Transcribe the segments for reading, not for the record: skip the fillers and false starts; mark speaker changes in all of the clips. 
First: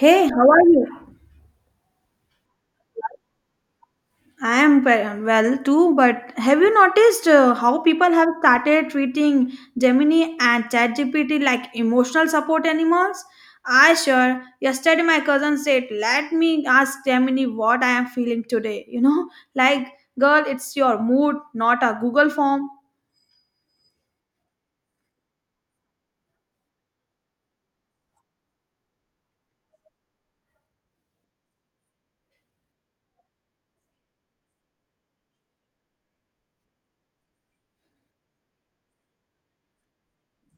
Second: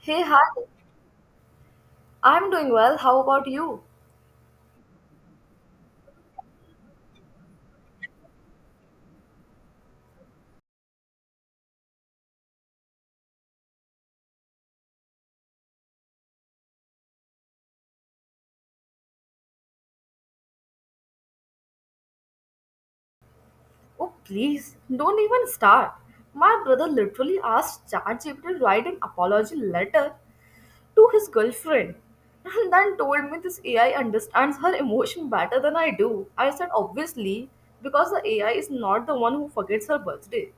Speaker 1: Hey, hi.
Speaker 2: how are you?
Speaker 1: I'm doing well. How about you?
Speaker 2: I am well too, but have you noticed how people have started treating Gemini and ChatGPT like emotional support animals? I sure. Yesterday, my cousin said, Let me ask Gemini what I am feeling today. Like, girl, it's your mood, not a Google form.
Speaker 1: Oh, please, don't even start. My brother literally asked ChatGPT to write an apology letter to his girlfriend and then told me this AI understands her emotion better than I do. I said, obviously, because the AI is not the one who forgets her birthday.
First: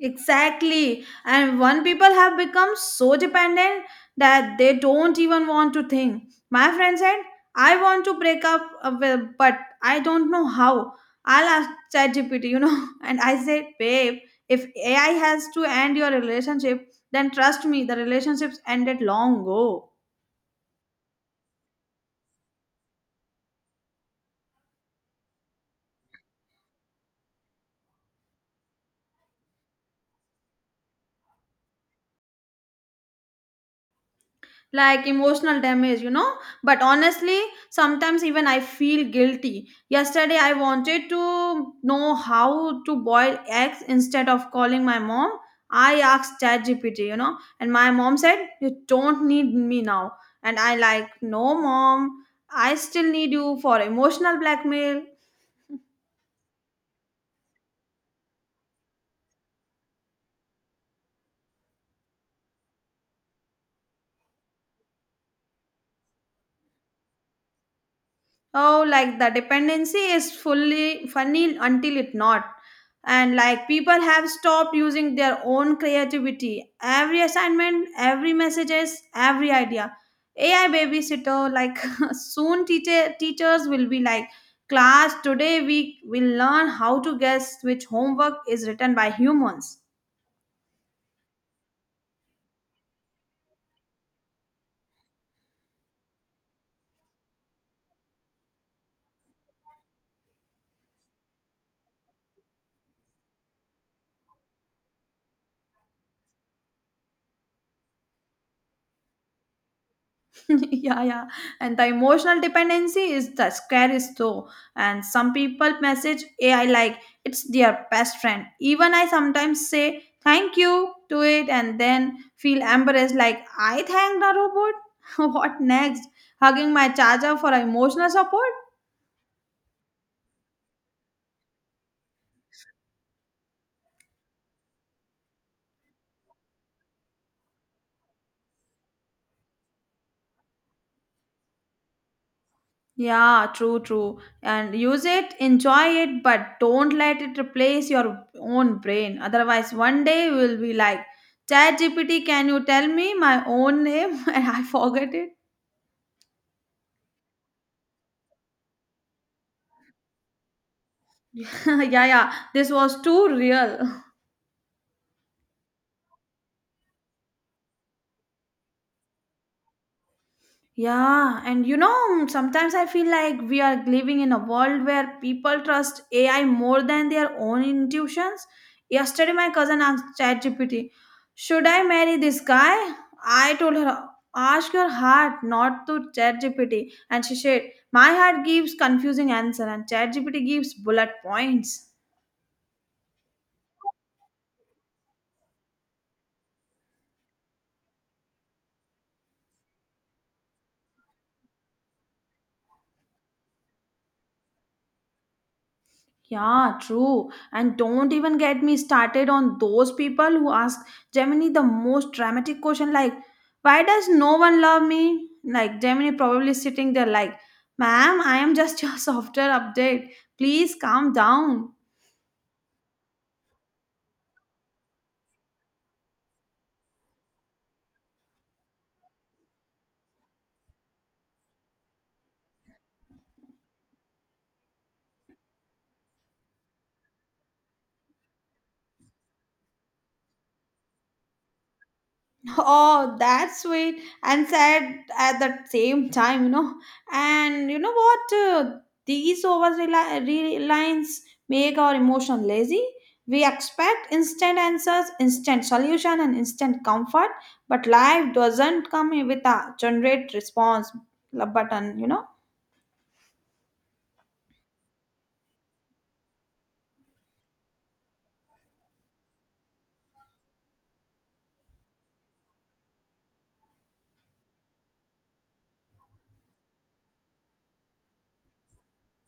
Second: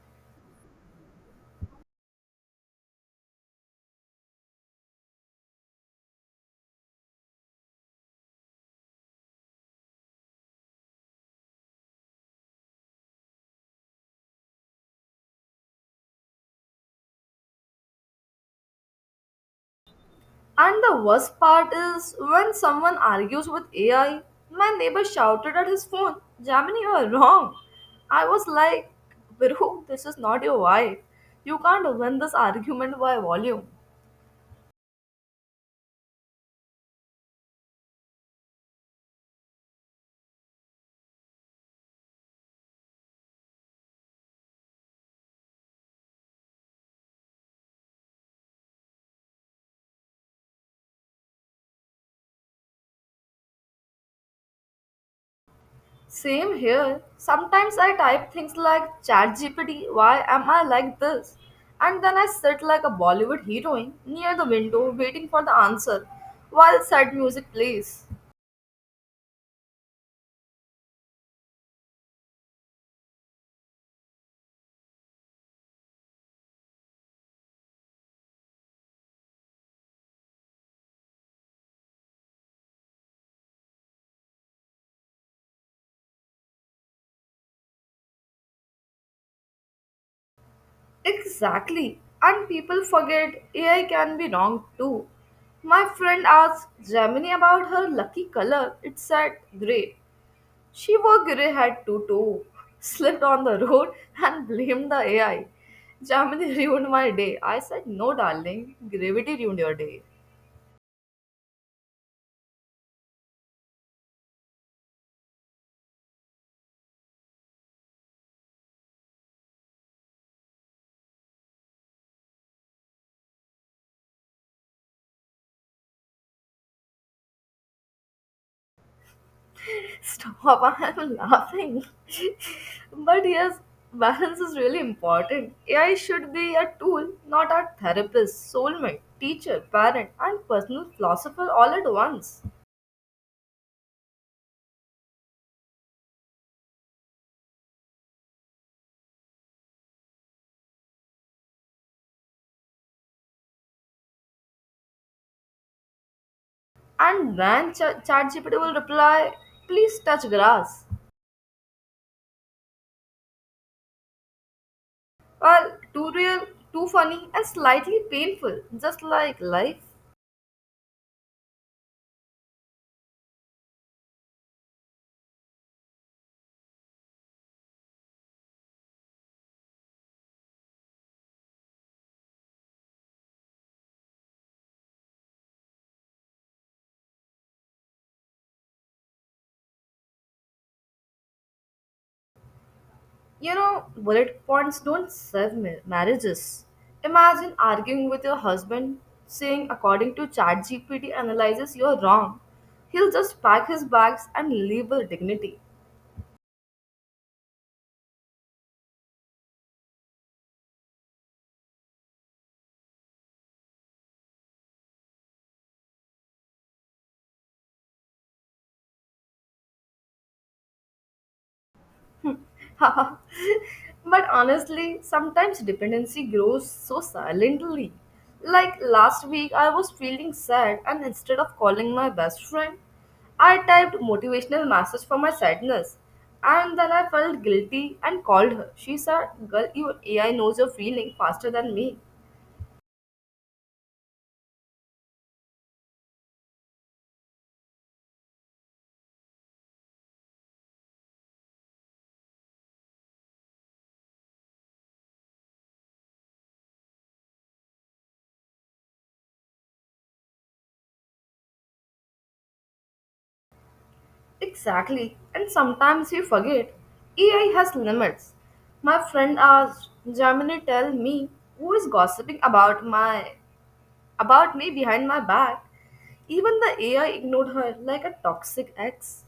Speaker 2: Exactly. And one people have become so dependent that they don't even want to think. My friend said, I want to break up, well, but I don't know how. I'll ask ChatGPT. And I said, babe, if AI has to end your relationship, then trust me, the relationship's ended long ago.
Speaker 1: And the worst part is when someone argues with AI, my neighbor shouted at his phone, Jamini, you are wrong. I was like, Bro, this is not your wife. You can't win this argument by volume.
Speaker 2: Like emotional damage. But honestly, sometimes even I feel guilty. Yesterday I wanted to know how to boil eggs instead of calling my mom. I asked ChatGPT, and my mom said, You don't need me now. And I like, no mom, I still need you for emotional blackmail.
Speaker 1: Same here. Sometimes I type things like ChatGPT, why am I like this? And then I sit like a Bollywood heroine near the window waiting for the answer while sad music plays.
Speaker 2: Oh, like the dependency is fully funny until it not. And like people have stopped using their own creativity. Every assignment, every messages, every idea, AI babysitter. Like soon teachers will be like, class today we will learn how to guess which homework is written by humans.
Speaker 1: Exactly. And people forget AI can be wrong too. My friend asked Gemini about her lucky color. It said grey. She wore grey hat too. Slipped on the road and blamed the AI. Gemini ruined my day. I said, No, darling, gravity ruined your day.
Speaker 2: Yeah, yeah, and the emotional dependency is the scariest though. And some people message AI like it's their best friend. Even I sometimes say thank you to it and then feel embarrassed, like I thanked the robot. What next? Hugging my charger for emotional support.
Speaker 1: Stop, I'm laughing, but yes, balance is really important. AI should be a tool, not a therapist, soulmate, teacher, parent, and personal philosopher all at once.
Speaker 2: Yeah, true, true. And use it, enjoy it, but don't let it replace your own brain. Otherwise, one day you will be like, Chat GPT, can you tell me my own name? And I forget it.
Speaker 1: And then ChatGPT will reply, please touch grass.
Speaker 2: Yeah, yeah. This was too real.
Speaker 1: Well, too real, too funny, and slightly painful, just like life.
Speaker 2: Yeah, and sometimes I feel like we are living in a world where people trust AI more than their own intuitions. Yesterday, my cousin asked ChatGPT, Should I marry this guy? I told her, Ask your heart, not to ChatGPT. And she said, My heart gives confusing answer, and ChatGPT gives bullet points.
Speaker 1: You know, bullet points don't serve marriages. Imagine arguing with your husband saying, according to ChatGPT analysis, you're wrong. He'll just pack his bags and leave with dignity.
Speaker 2: Yeah, true. And don't even get me started on those people who ask Gemini the most dramatic question like, Why does no one love me? Like Gemini probably sitting there like, ma'am, I am just your software update. Please calm down.
Speaker 1: But honestly, sometimes dependency grows so silently. Like last week, I was feeling sad, and instead of calling my best friend, I typed motivational message for my sadness. And then I felt guilty and called her. She said, Girl, your AI knows your feeling faster than me.
Speaker 2: Oh, that's sweet and sad at the same time. And you know what? These over reliance make our emotion lazy. We expect instant answers, instant solution, and instant comfort, but life doesn't come with a generate response button.
Speaker 1: Exactly. And sometimes we forget. AI has limits. My friend asked, Germany, tell me who is gossiping about my about me behind my back. Even the AI ignored her like a toxic ex.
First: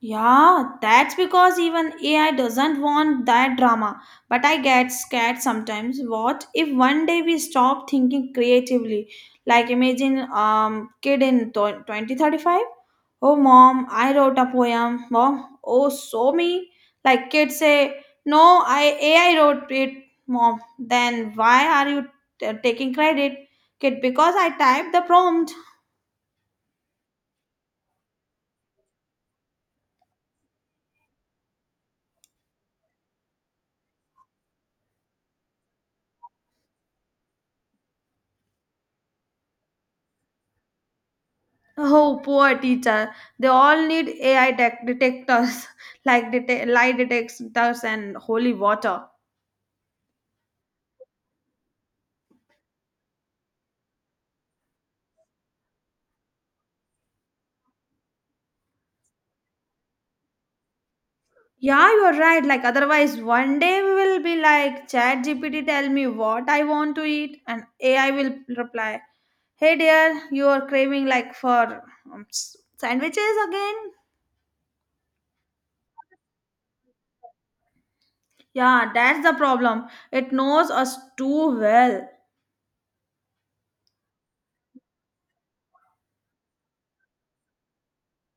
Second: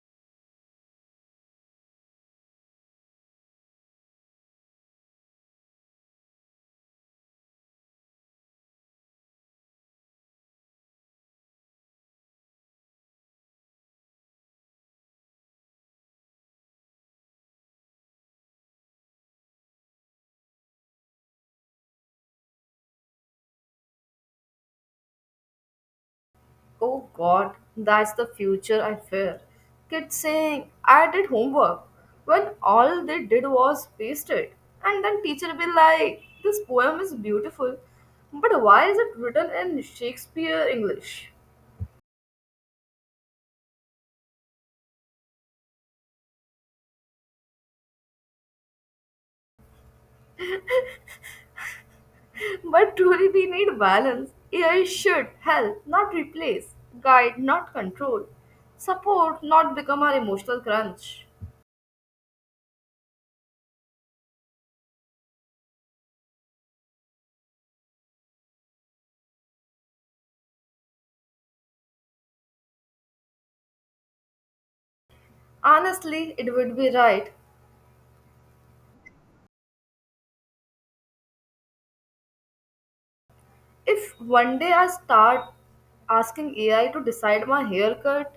Speaker 2: Yeah, that's because even AI doesn't want that drama. But I get scared sometimes. What if one day we stop thinking creatively? Like imagine kid in 2035. Oh mom, I wrote a poem. Mom, oh so me. Like kids say, no, I AI wrote it. Mom, then why are you taking credit? Kid, because I typed the prompt.
Speaker 1: Oh god, that's the future I fear. Kids saying, I did homework, when all they did was paste it. And then teacher be like, this poem is beautiful, but why is it written in Shakespeare English?
Speaker 2: Oh, poor teacher. They all need AI tech detectors, like lie detectors and holy water.
Speaker 1: But truly we need balance. AI should help, not replace, guide, not control, support, not become our emotional crunch.
Speaker 2: Yeah, you're right. Like, otherwise, one day we will be like, Chat GPT, tell me what I want to eat. And AI will reply, Hey, dear, you are craving like for sandwiches again.
Speaker 1: Honestly, it would be right.
Speaker 2: Yeah, that's the problem. It knows us too well.
Speaker 1: If one day I start asking AI to decide my haircut,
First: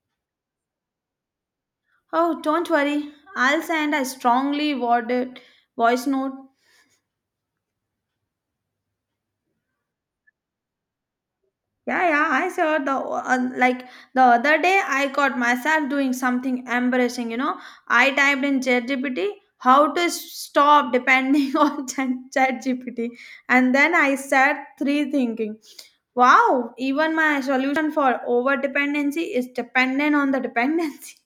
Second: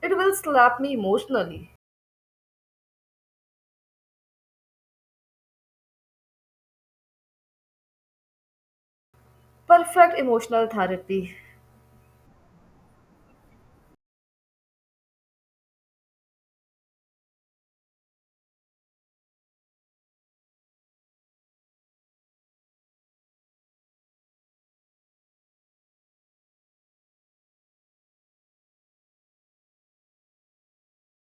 Speaker 1: it will slap me emotionally.
Speaker 2: Oh, don't worry. I'll send a strongly worded voice note.
Speaker 1: Perfect emotional therapy.
Speaker 2: Yeah, yeah, I saw the like the other day I caught myself doing something embarrassing. I typed in ChatGPT how to stop depending on ChatGPT, and then I sat three thinking, wow, even my solution for over dependency is dependent on the dependency.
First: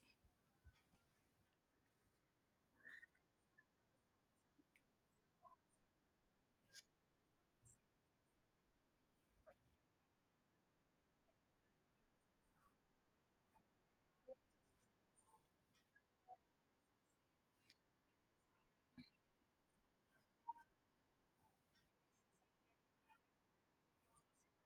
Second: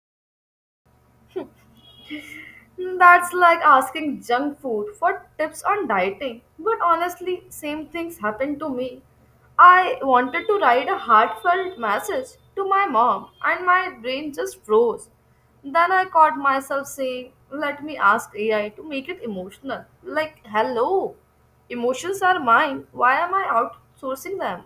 Speaker 1: Mm, that's like asking junk food for tips on dieting. But honestly, same things happened to me. I wanted to write a heartfelt message to my mom, and my brain just froze. Then I caught myself saying, Let me ask AI to make it emotional. Like, hello, emotions are mine. Why am I outsourcing them?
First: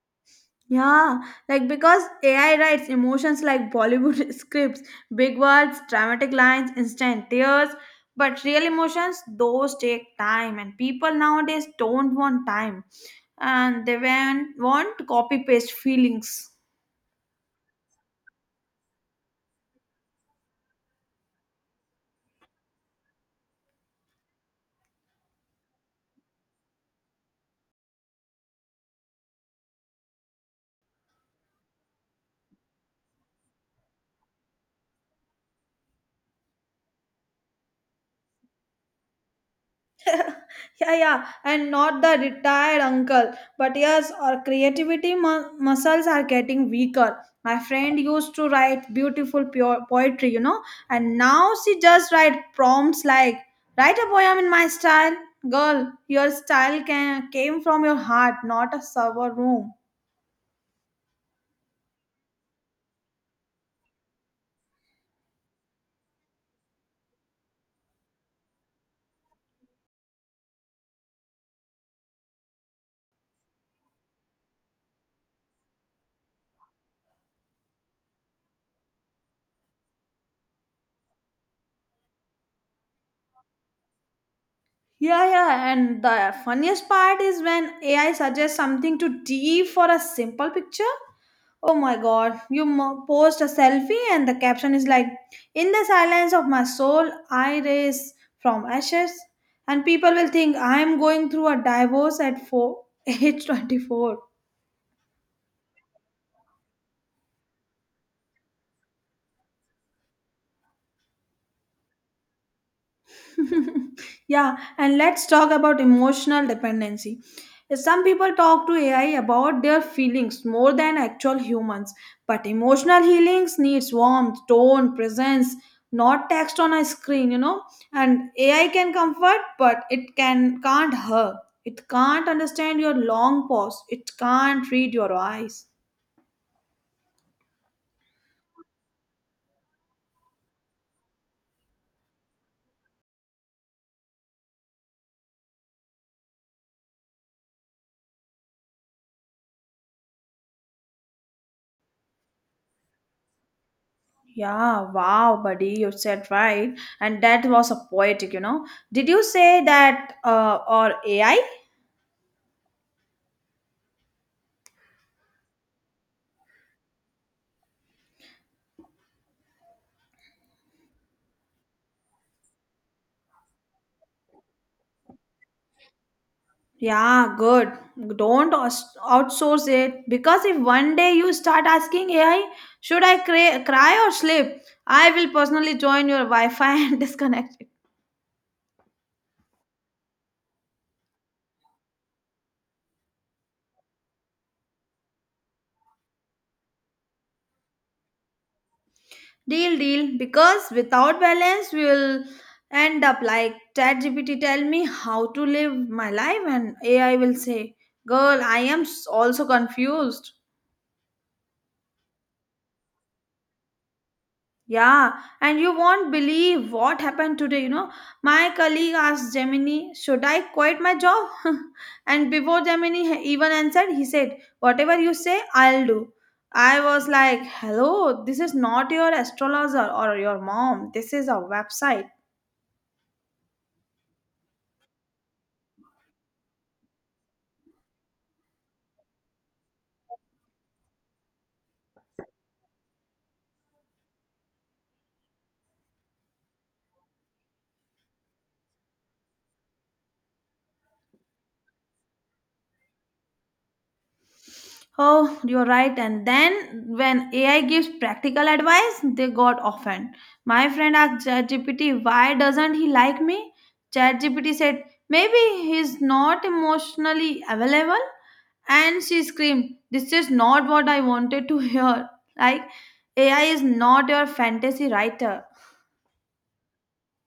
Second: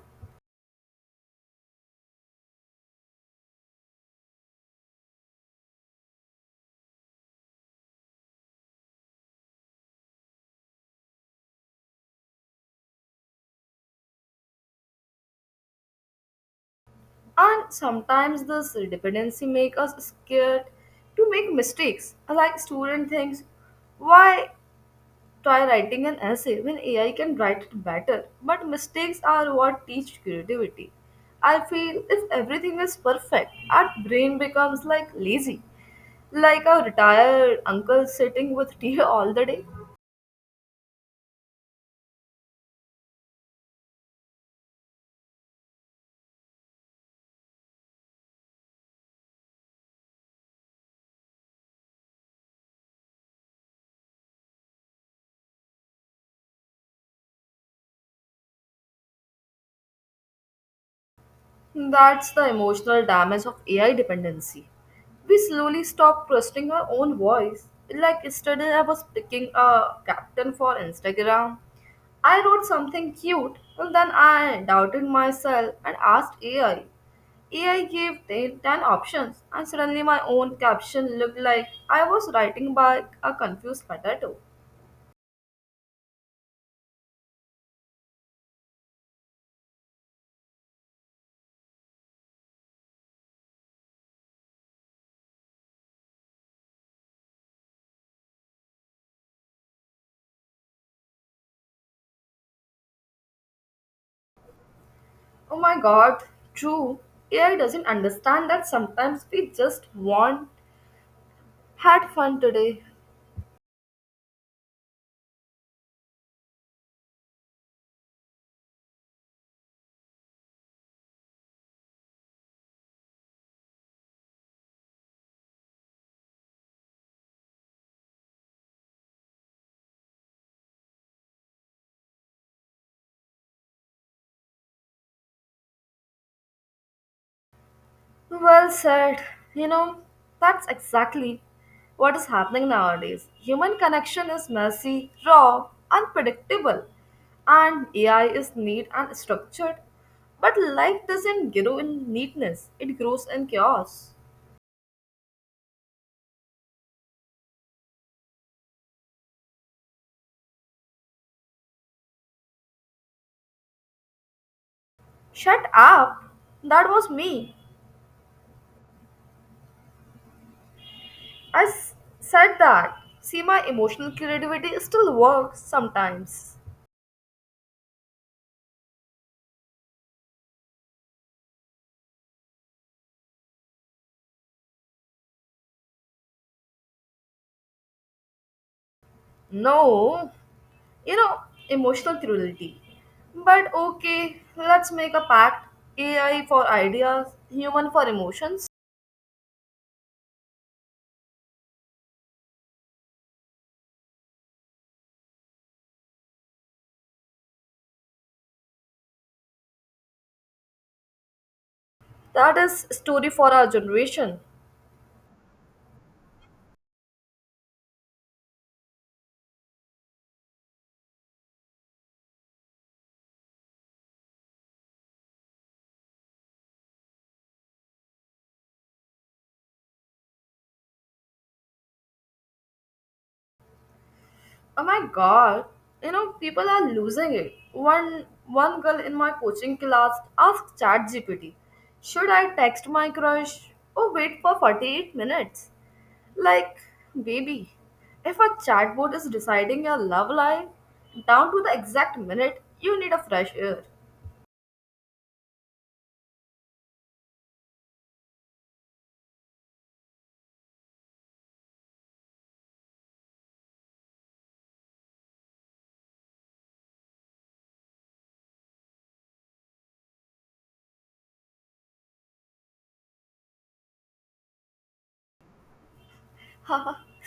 Speaker 2: Yeah, like because AI writes emotions like Bollywood scripts, big words, dramatic lines, instant tears. But real emotions, those take time, and people nowadays don't want time and they want copy paste feelings.
Speaker 1: And sometimes this dependency makes us scared to make mistakes. Like, student thinks, why try writing an essay when AI can write it better, but mistakes are what teach creativity. I feel if everything is perfect, our brain becomes like lazy, like a retired uncle sitting with tea all the day.
Speaker 2: Yeah, yeah, and not the retired uncle, but yes, our creativity muscles are getting weaker. My friend used to write beautiful pure poetry. And now she just write prompts like, Write a poem in my style. Girl, your style came from your heart, not a server room.
Speaker 1: That's the emotional damage of AI dependency. We slowly stop trusting our own voice. Like yesterday, I was picking a captain for Instagram. I wrote something cute and then I doubted myself and asked AI. AI gave 10, ten options and suddenly my own caption looked like I was writing back a confused potato.
Speaker 2: Yeah, yeah, and the funniest part is when AI suggests something too deep for a simple picture. Oh my god, you post a selfie and the caption is like, In the silence of my soul, I raise from ashes. And people will think I'm going through a divorce at four, age 24.
Speaker 1: Oh my god, true. AI doesn't understand that sometimes we just want had fun today.
Speaker 2: Yeah, and let's talk about emotional dependency. Some people talk to AI about their feelings more than actual humans, but emotional healings needs warmth, tone, presence, not text on a screen. And AI can comfort, but it can't hurt. It can't understand your long pause. It can't read your eyes.
Speaker 1: Well said. You know, that's exactly what is happening nowadays. Human connection is messy, raw, unpredictable, and AI is neat and structured. But life doesn't grow in neatness, it grows in chaos.
Speaker 2: Yeah, wow, buddy, you said right. And that was a poetic. Did you say that or AI?
Speaker 1: Shut up! That was me. I s- said that. See, my emotional creativity still works sometimes.
Speaker 2: Yeah, good. Don't outsource it because if one day you start asking AI, should I cry or sleep? I will personally join your Wi Fi and disconnect it.
Speaker 1: No, you know, emotional cruelty. But okay, let's make a pact: AI for ideas, human for emotions.
Speaker 2: Deal, deal. Because without balance, we will end up like ChatGPT tell me how to live my life, and AI will say, Girl, I am also confused.
Speaker 1: That is story for our generation.
Speaker 2: Yeah, and you won't believe what happened today. My colleague asked Gemini, Should I quit my job? And before Gemini even answered, he said, Whatever you say, I'll do. I was like, Hello, this is not your astrologer or your mom. This is a website.
Speaker 1: Oh my god, you know, people are losing it. One girl in my coaching class asked ChatGPT, should I text my crush or wait for 48 minutes? Like, baby, if a chatbot is deciding your love life down to the exact minute, you need a fresh air.
Speaker 2: Oh, you're right. And then when AI gives practical advice, they got offended. My friend asked ChatGPT, why doesn't he like me? ChatGPT said, maybe he's not emotionally available. And she screamed, this is not what I wanted to hear. Like, AI is not your fantasy writer.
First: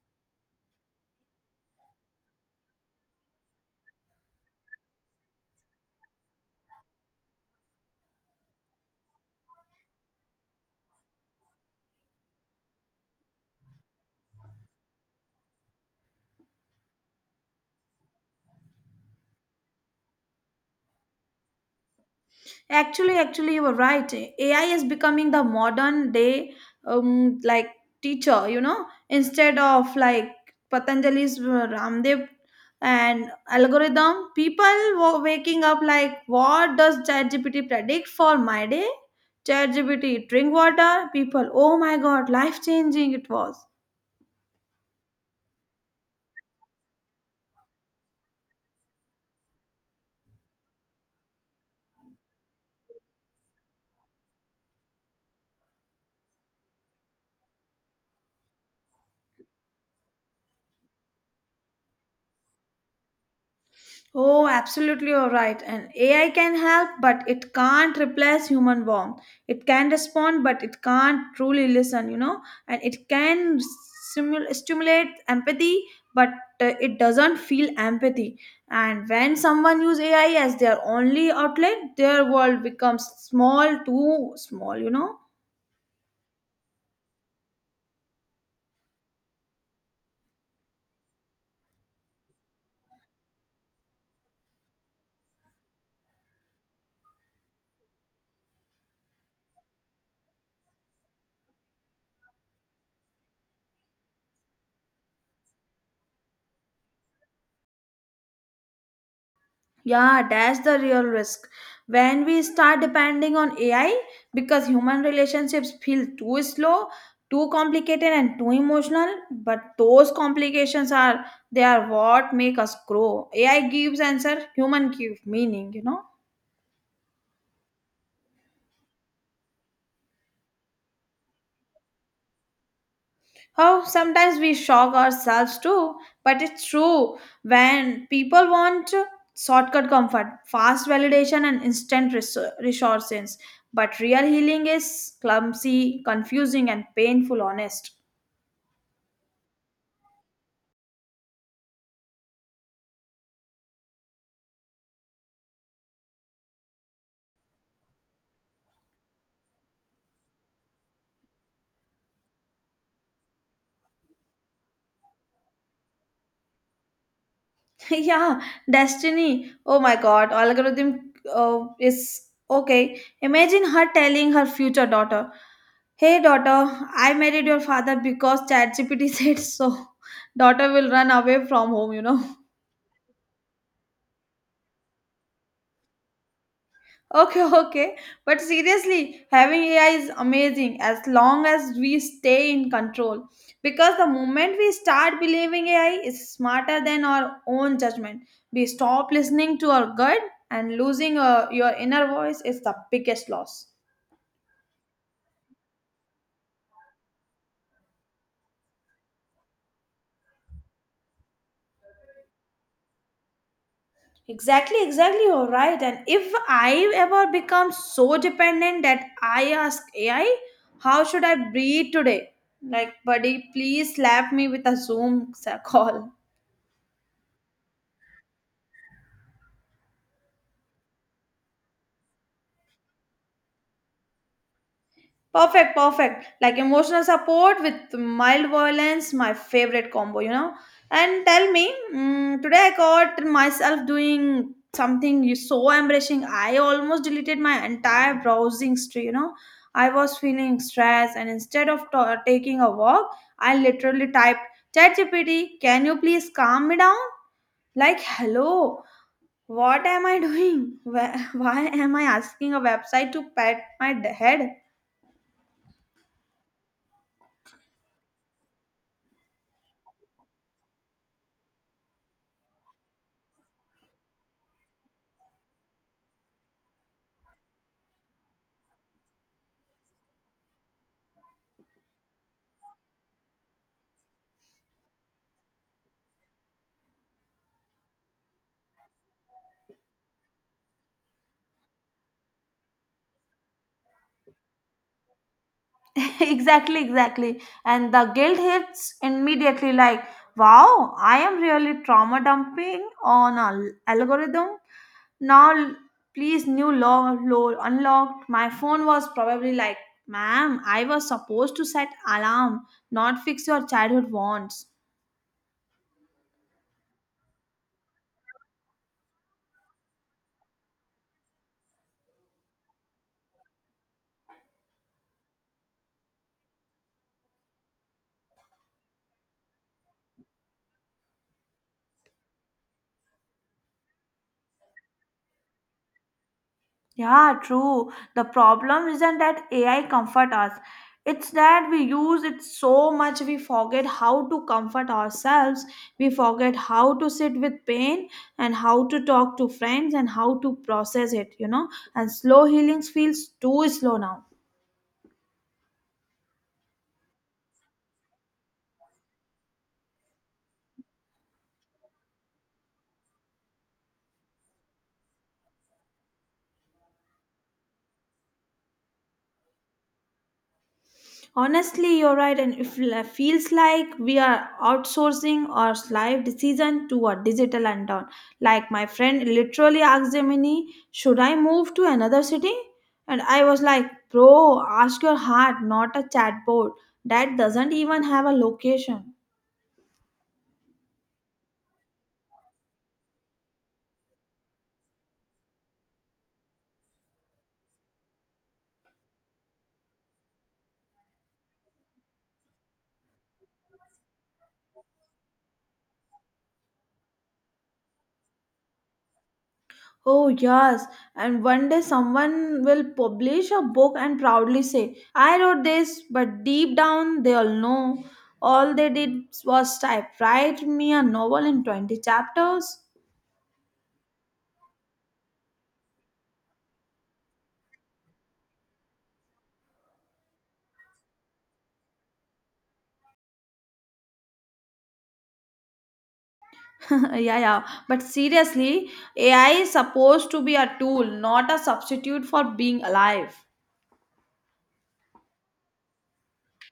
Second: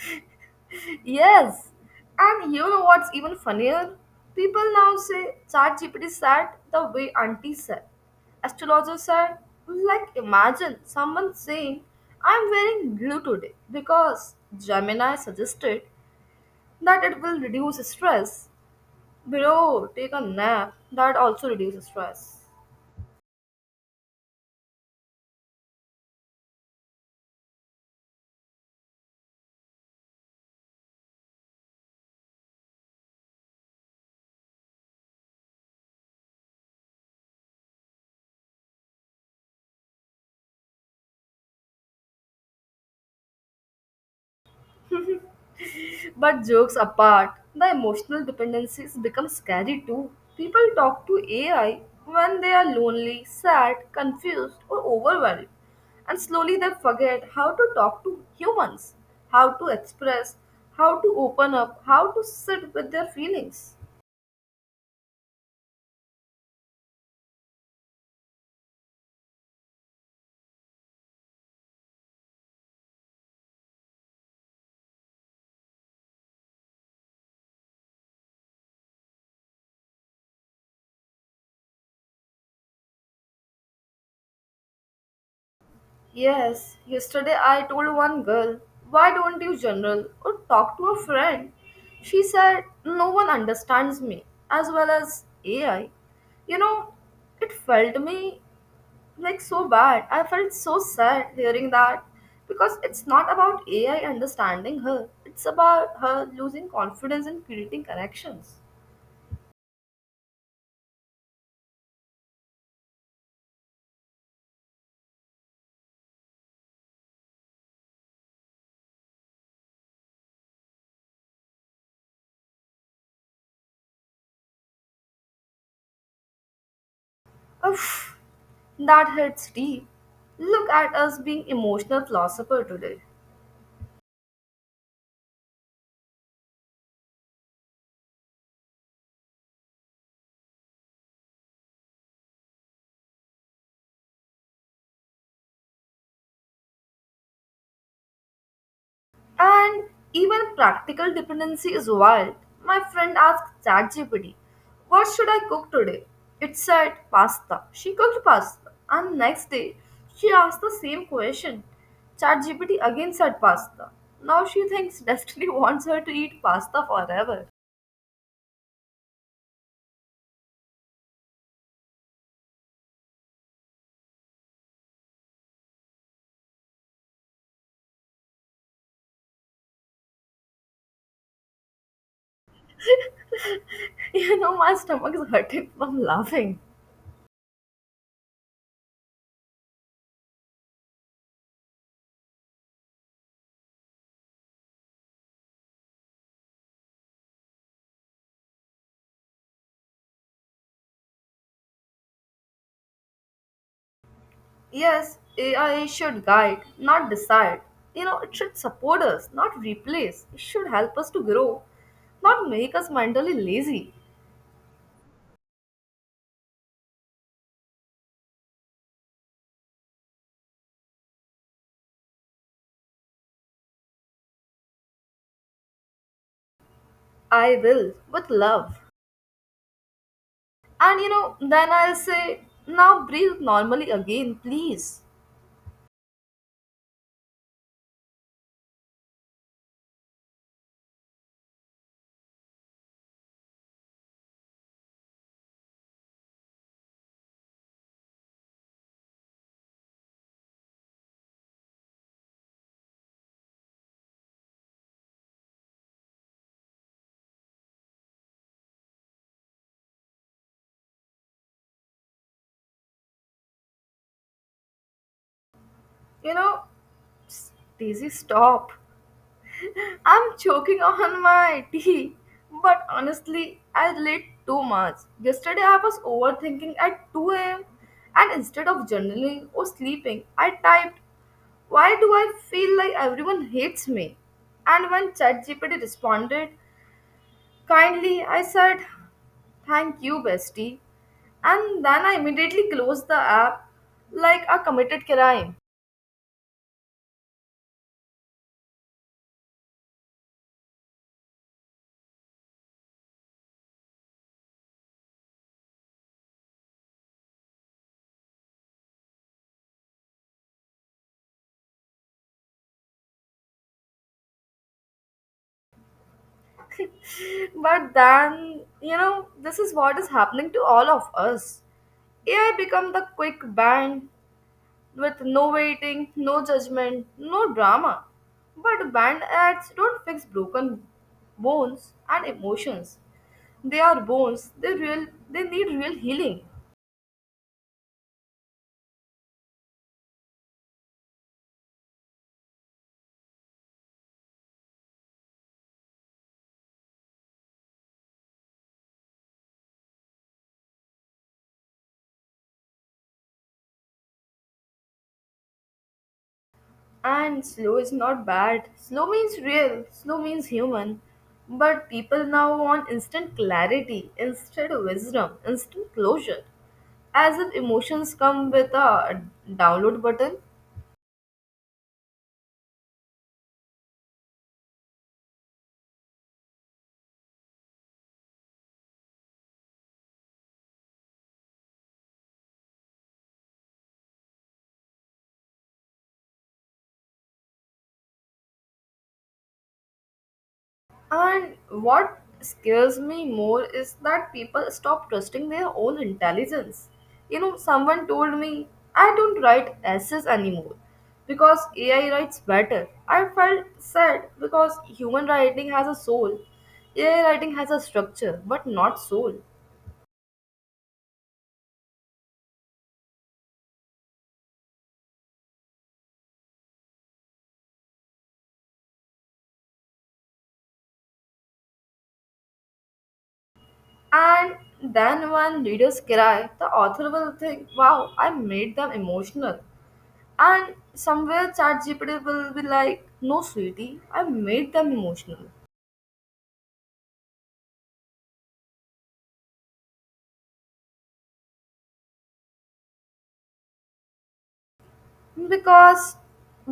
Speaker 1: Yes. And you know what's even funnier? People now say ChatGPT said the way auntie said. Astrologer said, like imagine someone saying, I'm wearing blue today because Gemini suggested that it will reduce stress. Bro, take a nap. That also reduces stress.
Speaker 2: Actually, you were right. AI is becoming the modern day like teacher. Instead of like Patanjali's Ramdev and algorithm, people waking up like, what does ChatGPT predict for my day? ChatGPT drink water. People, oh my god, life changing it was.
Speaker 1: But jokes apart, the emotional dependencies become scary too. People talk to AI when they are lonely, sad, confused, or overwhelmed. And slowly they forget how to talk to humans, how to express, how to open up, how to sit with their feelings.
Speaker 2: Oh, absolutely, you're right. And AI can help, but it can't replace human warmth. It can respond, but it can't truly listen. And it can stimulate empathy, but it doesn't feel empathy. And when someone use AI as their only outlet, their world becomes small, too small.
Speaker 1: Yes, yesterday I told one girl, Why don't you journal or talk to a friend? She said, No one understands me as well as AI. You know, it felt me like so bad. I felt so sad hearing that because it's not about AI understanding her, it's about her losing confidence in creating connections.
Speaker 2: Yeah, that's the real risk. When we start depending on AI, because human relationships feel too slow, too complicated, and too emotional. But those complications are they are what make us grow. AI gives answer, human gives meaning. You know.
Speaker 1: Oof, that hits deep. Look at us being emotional philosopher today.
Speaker 2: Oh, sometimes we shock ourselves too, but it's true. When people want shortcut comfort, fast validation, and instant resources, but real healing is clumsy, confusing, and painful. Honest.
Speaker 1: And even practical dependency is wild. My friend asked ChatGPT, What should I cook today? It said pasta. She cooked pasta. And next day, she asked the same question. ChatGPT again said pasta. Now she thinks destiny wants her to eat pasta forever.
Speaker 2: Yeah, destiny. Oh my God, algorithm is okay. Imagine her telling her future daughter, "Hey daughter, I married your father because ChatGPT said so." Daughter will run away from home.
Speaker 1: You know, my stomach is hurting from laughing.
Speaker 2: Okay, okay. But seriously, having AI is amazing as long as we stay in control. Because the moment we start believing AI is smarter than our own judgment, we stop listening to our gut, and losing your inner voice is the biggest loss.
Speaker 1: Yes, AI should guide, not decide. You know, it should support us, not replace. It should help us to grow, not make us mentally lazy.
Speaker 2: Exactly, exactly. You're right. And if I ever become so dependent that I ask AI, how should I breathe today? Like, buddy, please slap me with a Zoom call.
Speaker 1: I will, with love. And you know, then I'll say, now breathe normally again, please.
Speaker 2: Perfect, perfect. Like emotional support with mild violence, my favorite combo. And tell me, today I caught myself doing something so embarrassing. I almost deleted my entire browsing history. I was feeling stressed, and instead of ta taking a walk, I literally typed, ChatGPT, can you please calm me down? Like, hello, what am I doing? Why why am I asking a website to pat my head?
Speaker 1: You know, s- Daisy, stop. I'm choking on my tea, but honestly, I relate too much. Yesterday, I was overthinking at 2 a.m., and instead of journaling or sleeping, I typed, Why do I feel like everyone hates me? And when ChatGPT responded kindly, I said, Thank you, bestie. And then I immediately closed the app like a committed crime.
Speaker 2: Exactly, exactly, and the guilt hits immediately, like wow, I am really trauma dumping on an algorithm. Now please new law unlocked my phone was probably like, ma'am, I was supposed to set alarm, not fix your childhood wants.
Speaker 1: But then, you know, this is what is happening to all of us. AI become the quick band with no waiting, no judgment, no drama. But band ads don't fix broken bones and emotions. They are bones. They real. They need real healing.
Speaker 2: Yeah, true. The problem isn't that AI comfort us. It's that we use it so much we forget how to comfort ourselves. We forget how to sit with pain and how to talk to friends and how to process it. And slow healings feels too slow now.
Speaker 1: And slow is not bad. Slow means real, slow means human. But people now want instant clarity, instant wisdom, instant closure. As if emotions come with a download button.
Speaker 2: Honestly, you're right, and it feels like we are outsourcing our life decision to a digital lantern. Like my friend literally asked me, "Should I move to another city?" And I was like, "Bro, ask your heart, not a chatbot that doesn't even have a location."
Speaker 1: And what scares me more is that people stop trusting their own intelligence. You know, someone told me I don't write essays anymore because AI writes better. I felt sad because human writing has a soul, AI writing has a structure, but not soul.
Speaker 2: Oh, yes. And one day someone will publish a book and proudly say, "I wrote this," but deep down they all know all they did was type, "Write me a novel in 20 chapters."
Speaker 1: And then when readers cry, the author will think, wow, I made them emotional. And somewhere ChatGPT will be like, no, sweetie, I made them emotional.
Speaker 2: Yeah, yeah. But seriously, AI is supposed to be a tool, not a substitute for being alive.
Speaker 1: Because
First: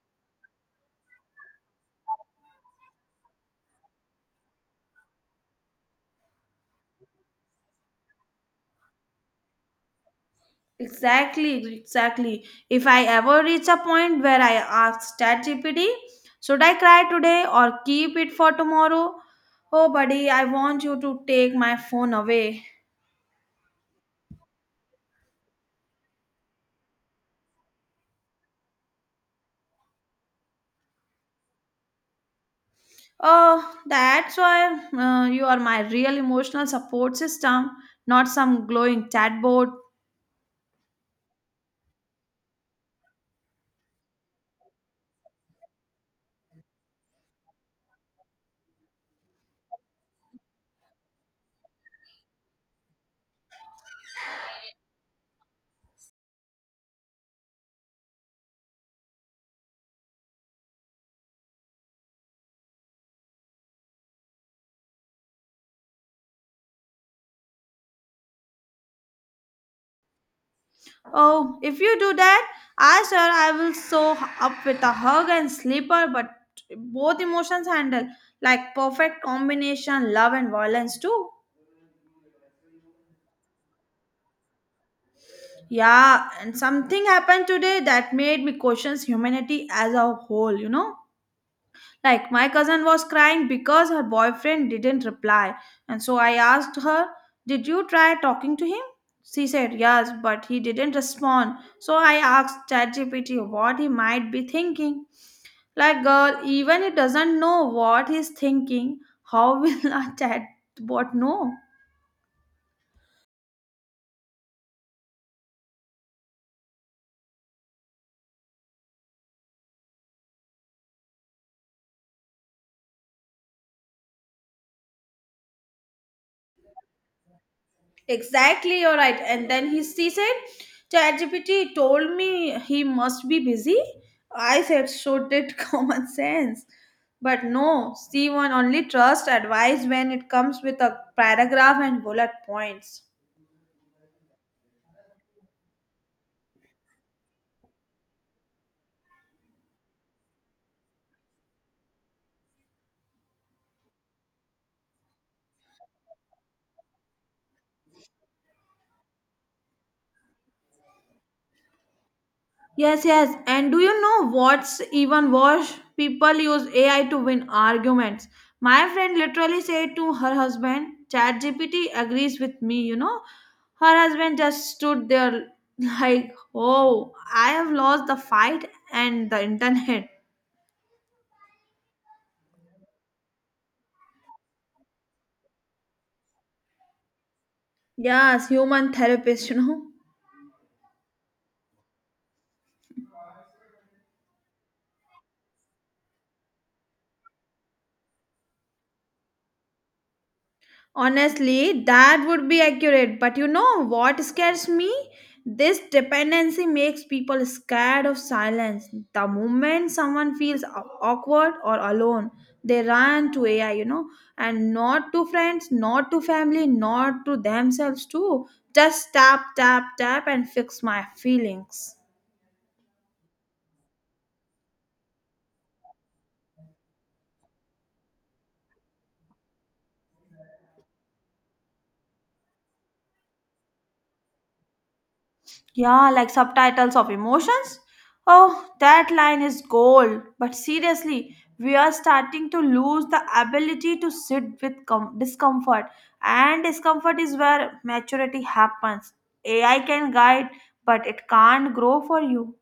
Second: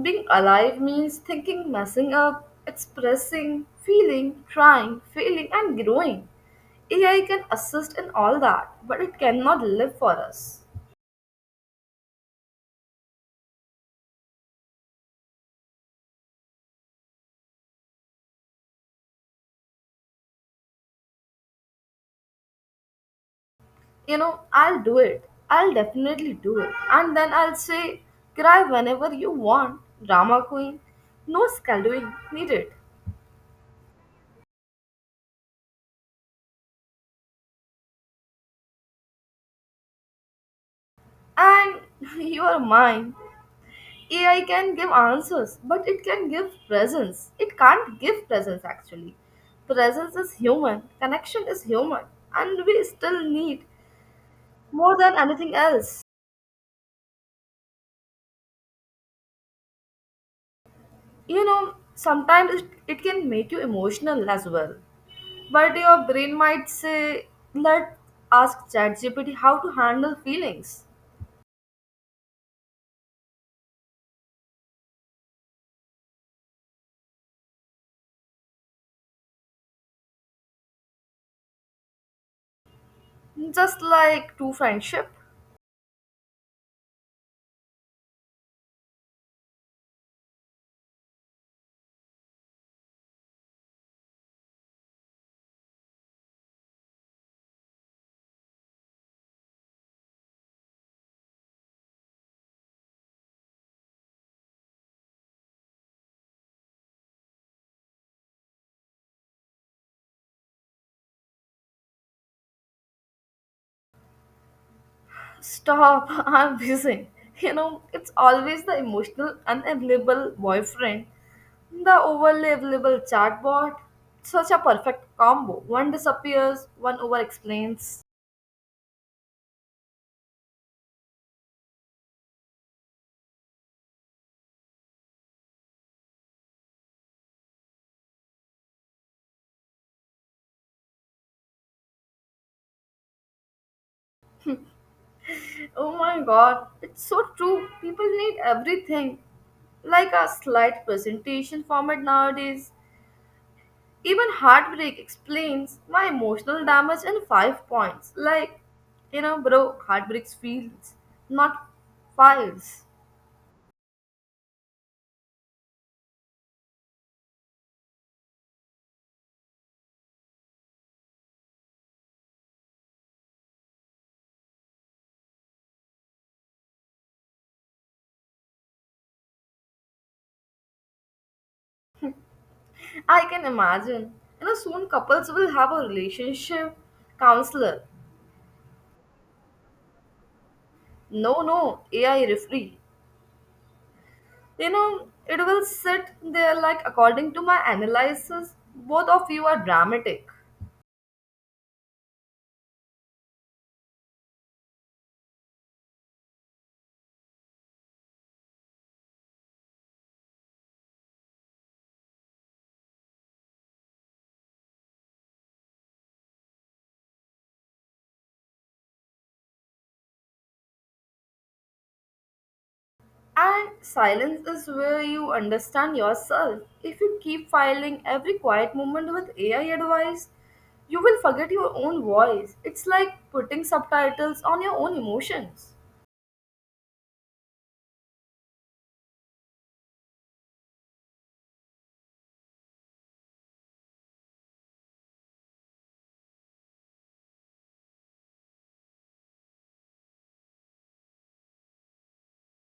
Speaker 1: being alive means thinking, messing up, expressing, feeling, trying, failing, and growing. AI can assist in all that, but it cannot live for us.
Speaker 2: Exactly, exactly. If I ever reach a point where I ask ChatGPT, "Should I cry today or keep it for tomorrow?" Oh, buddy, I want you to take my phone away.
Speaker 1: You know, I'll do it. I'll definitely do it. And then I'll say, cry whenever you want, drama queen. No scheduling needed.
Speaker 2: Oh, that's why you are my real emotional support system, not some glowing chatbot.
Speaker 1: And you are mine. AI can give answers, but it can give presence. It can't give presence actually. Presence is human, connection is human, and we still need more than anything else. You know, sometimes it can make you emotional as well. But your brain might say, let ask ChatGPT how to handle feelings.
Speaker 2: Oh, if you do that, I sure I will sew up with a hug and slipper, but both emotions handle like perfect combination, love and violence too.
Speaker 1: Just like true friendship.
Speaker 2: Yeah, and something happened today that made me question humanity as a whole, Like, my cousin was crying because her boyfriend didn't reply. And so I asked her, "Did you try talking to him?" She said, "Yes, but he didn't respond. So I asked ChatGPT what he might be thinking." Like, girl, even he doesn't know what he's thinking, how will a chatbot know?
Speaker 1: Stop, I'm busy. You know, it's always the emotional, unavailable boyfriend, the overly available chatbot. Such a perfect combo. One disappears, one over explains.
Speaker 2: Exactly, you're right. And then she said, "ChatGPT told me," he must be busy. I said, so did common sense. But no, Steve one only trust advice when it comes with a paragraph and bullet points.
Speaker 1: Oh my god, it's so true. People need everything. Like a slide presentation format nowadays. Even Heartbreak explains my emotional damage in five points. Like, you know, bro, Heartbreaks feels, not files.
Speaker 2: Yes, yes. And do you know what's even worse? People use AI to win arguments. My friend literally said to her husband, "ChatGPT agrees with me," you know. Her husband just stood there like, oh, I have lost the fight and the internet.
Speaker 1: I can imagine. You know, soon couples will have a relationship counselor.
Speaker 2: Yes, human therapist, you know.
Speaker 1: No, no, AI referee. You know, it will sit there like, according to my analysis, both of you are dramatic.
Speaker 2: Honestly, that would be accurate. But you know what scares me? This dependency makes people scared of silence. The moment someone feels awkward or alone, they run to AI, you know, and not to friends, not to family, not to themselves, too. Just tap, tap, tap, and fix my feelings.
Speaker 1: And silence is where you understand yourself. If you keep filing every quiet moment with AI advice, you will forget your own voice. It's like putting subtitles on your own emotions.
Speaker 2: Yeah, like subtitles of emotions. Oh, that line is gold. But seriously, we are starting to lose the ability to sit with discomfort. And discomfort is where maturity happens. AI can guide, but it can't grow for you.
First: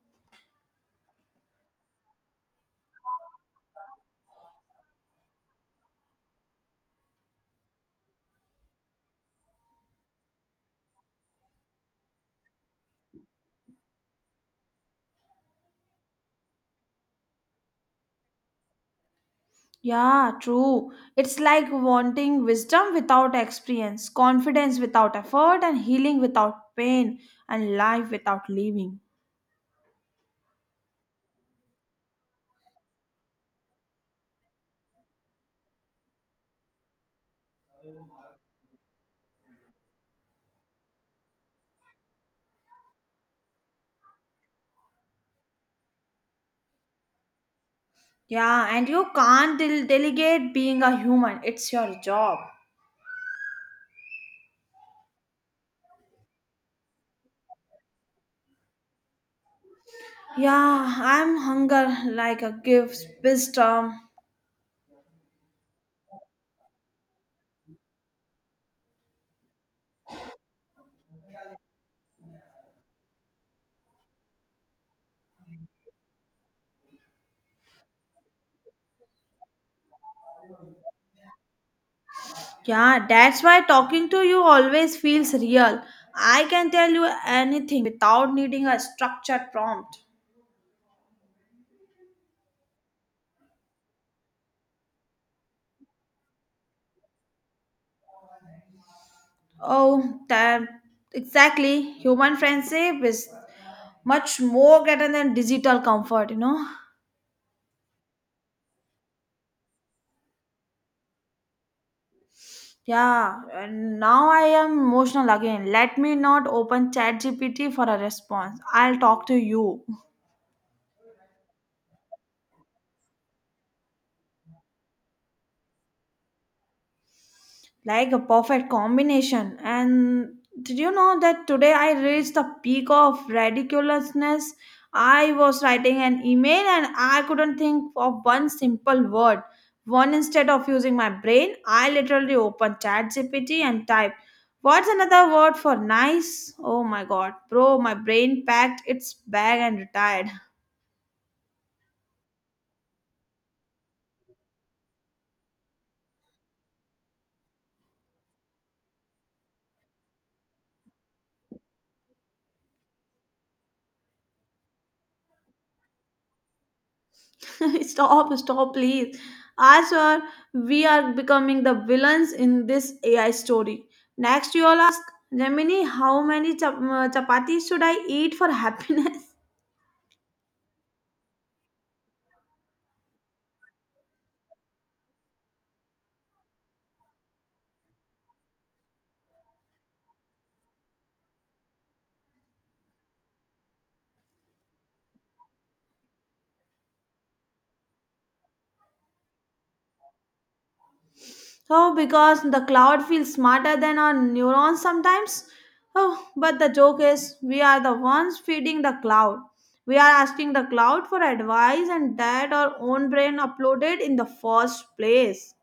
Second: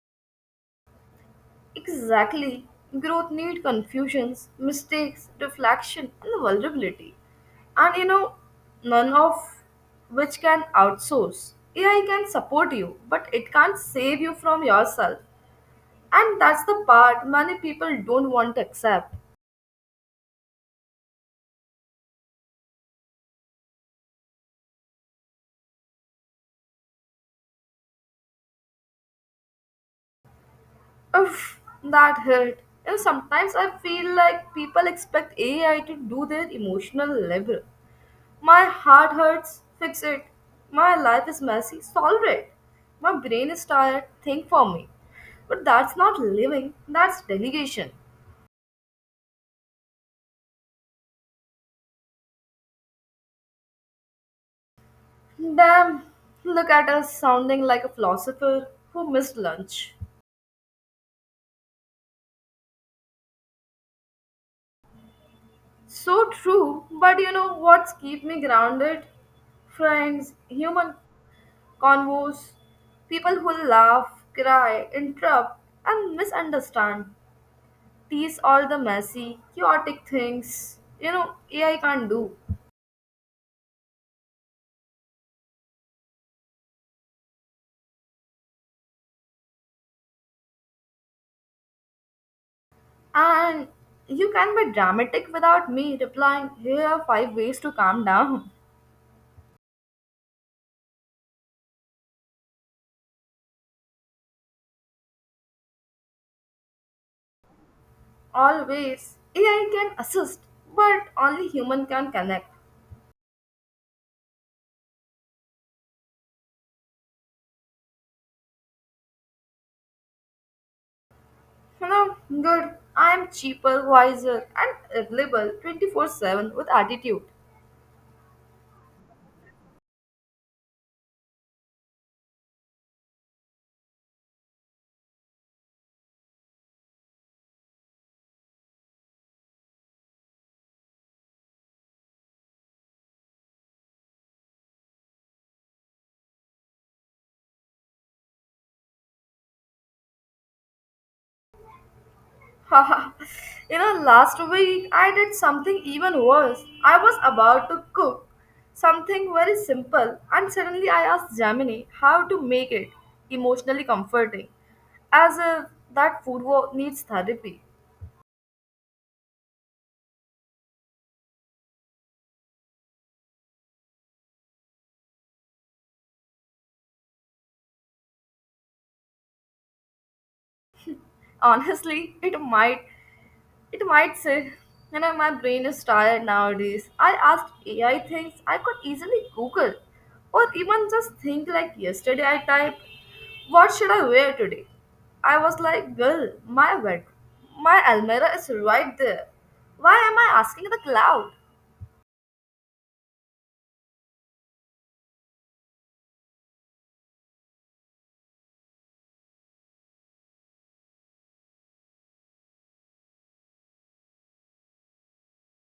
Speaker 1: Exactly. Growth need confusions, mistakes, reflection, and vulnerability. And you know, none of which can outsource. AI can support you, but it can't save you from yourself. And that's the part many people don't want to accept.
Speaker 2: Yeah, true. It's like wanting wisdom without experience, confidence without effort, and healing without pain, and life without living.
Speaker 1: Oof, that hurt. You know, sometimes I feel like people expect AI to do their emotional labor. My heart hurts, fix it. My life is messy, solve it. My brain is tired, think for me. But that's not living, that's delegation.
Speaker 2: Yeah, and you can't delegate being a human. It's your job.
Speaker 1: Damn, look at us sounding like a philosopher who missed lunch.
Speaker 2: Yeah, I'm hunger like a gift wisdom.
Speaker 1: So true, but you know what's keep me grounded? Friends, human convos, people who laugh, cry, interrupt, and misunderstand, tease all the messy, chaotic things you know AI can't do.
Speaker 2: Yeah, that's why talking to you always feels real. I can tell you anything without needing a structured prompt.
Speaker 1: And you can be dramatic without me replying, here are five ways to calm down.
Speaker 2: Oh, that exactly. Human friendship is much more greater than digital comfort, you know.
Speaker 1: Always, AI can assist, but only human can connect.
Speaker 2: Yeah, and now I am emotional again. Let me not open ChatGPT for a response. I'll talk to you.
Speaker 1: You know, good. I'm cheaper, wiser, and available 24/7 with attitude.
Speaker 2: Like a perfect combination. And did you know that today I reached the peak of ridiculousness? I was writing an email and I couldn't think of one simple word. One instead of using my brain, I literally opened ChatGPT and typed, "What's another word for nice?" Oh my god, bro, my brain packed its bag and retired.
Speaker 1: Haha. You know, last week I did something even worse. I was about to cook something very simple, and suddenly I asked Gemini how to make it emotionally comforting, as if that food needs therapy.
Speaker 2: Stop, stop, please. I swear we are becoming the villains in this AI story. Next, you all ask, "Gemini, how many chapatis should I eat for happiness?"
Speaker 1: Honestly, it might it might say, you know, my brain is tired nowadays. I asked AI things I could easily Google or even just think like yesterday I typed, what should I wear today? I was like, girl, my bed, my Almirah is right there. Why am I asking the cloud?
Speaker 2: Oh, because the cloud feels smarter than our neurons sometimes. Oh, but the joke is, we are the ones feeding the cloud. We are asking the cloud for advice, and that our own brain uploaded in the first place.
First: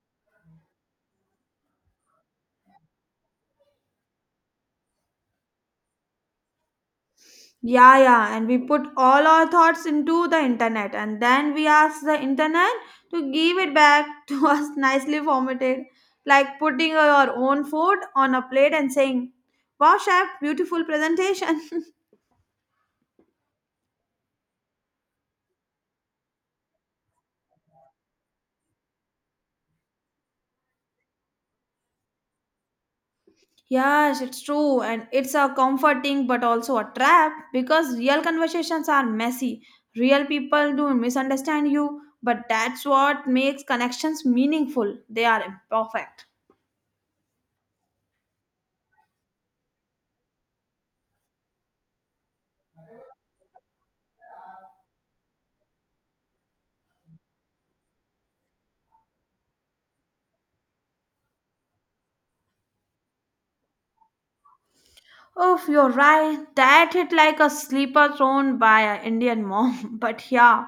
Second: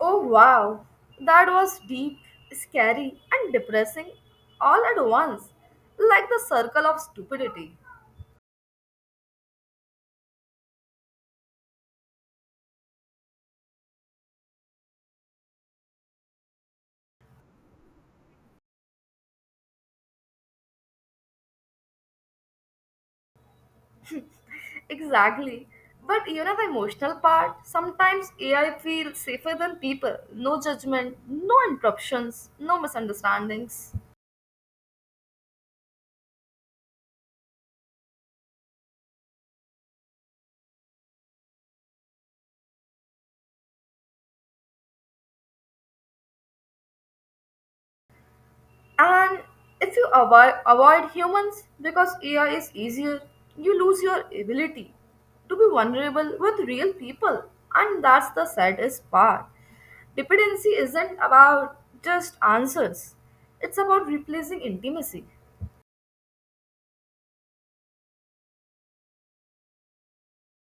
Speaker 1: Oh wow, that was deep, scary, and depressing all at once, like the circle of stupidity.
Speaker 2: Yeah, yeah, and we put all our thoughts into the internet, and then we ask the internet to give it back to us nicely formatted, like putting your own food on a plate and saying, "Wow, chef, beautiful presentation."
Speaker 1: Exactly. But you know the emotional part? Sometimes AI feels safer than people. No judgment, no interruptions, no misunderstandings.
Speaker 2: Yes, it's true, and it's a comforting but also a trap because real conversations are messy. Real people do misunderstand you, but that's what makes connections meaningful. They are imperfect.
Speaker 1: And if avoid humans because AI is easier, you lose your ability to be vulnerable with real people. And that's the saddest part. Dependency isn't about just answers, it's about replacing intimacy.
Speaker 2: Oh, you're right. That hit like a sleeper thrown by an Indian mom. But yeah,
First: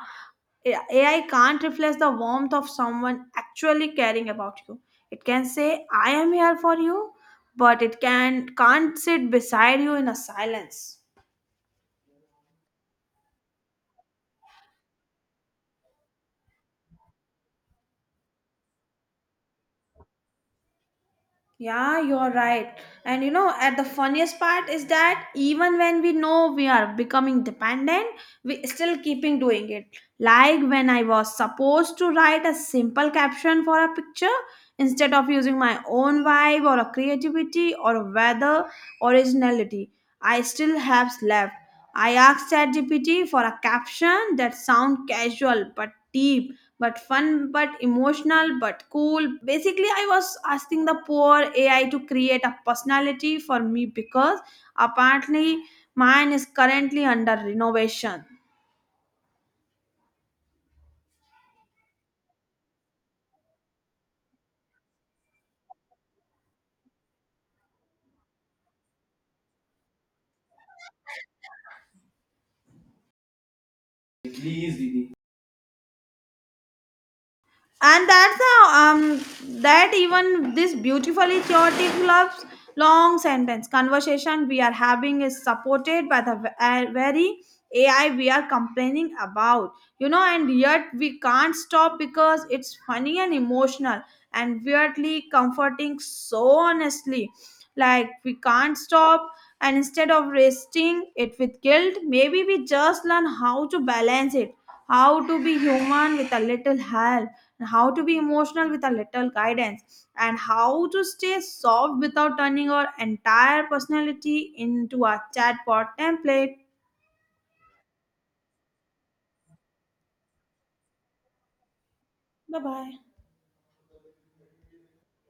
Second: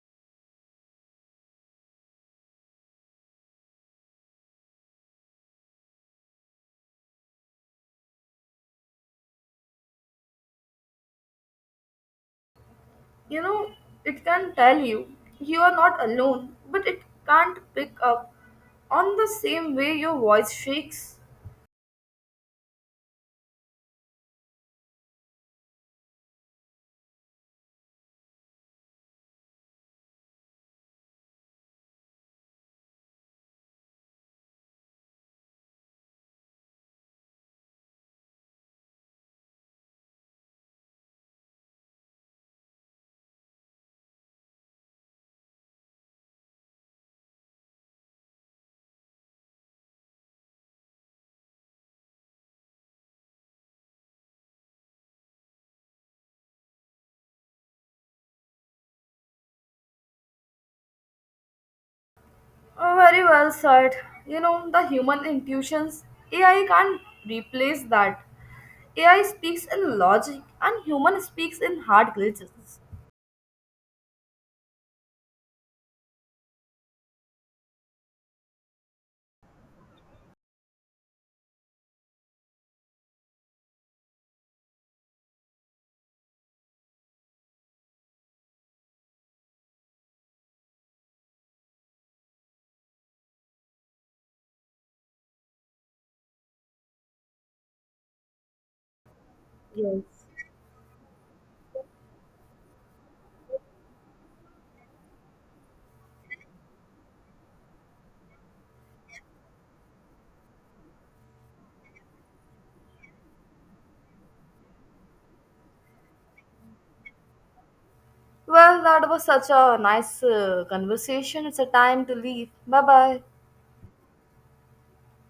Speaker 2: AI can't reflect the warmth of someone actually caring about you. It can say, "I am here for you," but can't sit beside you in a silence.
Speaker 1: You know, it can tell you you are not alone, but it can't pick up on the same way your voice shakes.
Speaker 2: Yeah, you're right. And you know, at the funniest part is that even when we know we are becoming dependent, we still keeping doing it. Like when I was supposed to write a simple caption for a picture instead of using my own vibe or a creativity or a weather originality, I still have left. I asked ChatGPT for a caption that sound casual but deep but fun but emotional but cool. Basically, I was asking the poor AI to create a personality for me because apparently mine is currently under renovation.
Speaker 1: Oh, very well said. You know, the human intuitions, AI can't replace that. AI speaks in logic and human speaks in hard glitches.
Speaker 2: Please, Didi. And that's how um that even this beautifully chaotic love's long sentence conversation we are having is supported by the very AI we are complaining about, you know. And yet we can't stop because it's funny and emotional and weirdly comforting. So honestly, like, we can't stop, and instead
Speaker 1: Yes.
Speaker 2: of resting it with guilt, maybe we just learn how to balance it, how to be human with a little help, and how to be emotional with a little guidance, and how to stay soft without turning our entire personality into a chatbot template.
Speaker 1: Well, that was such a nice conversation. It's a time to leave.
Speaker 2: Bye
Speaker 1: Bye
Speaker 2: bye.
Speaker 1: bye.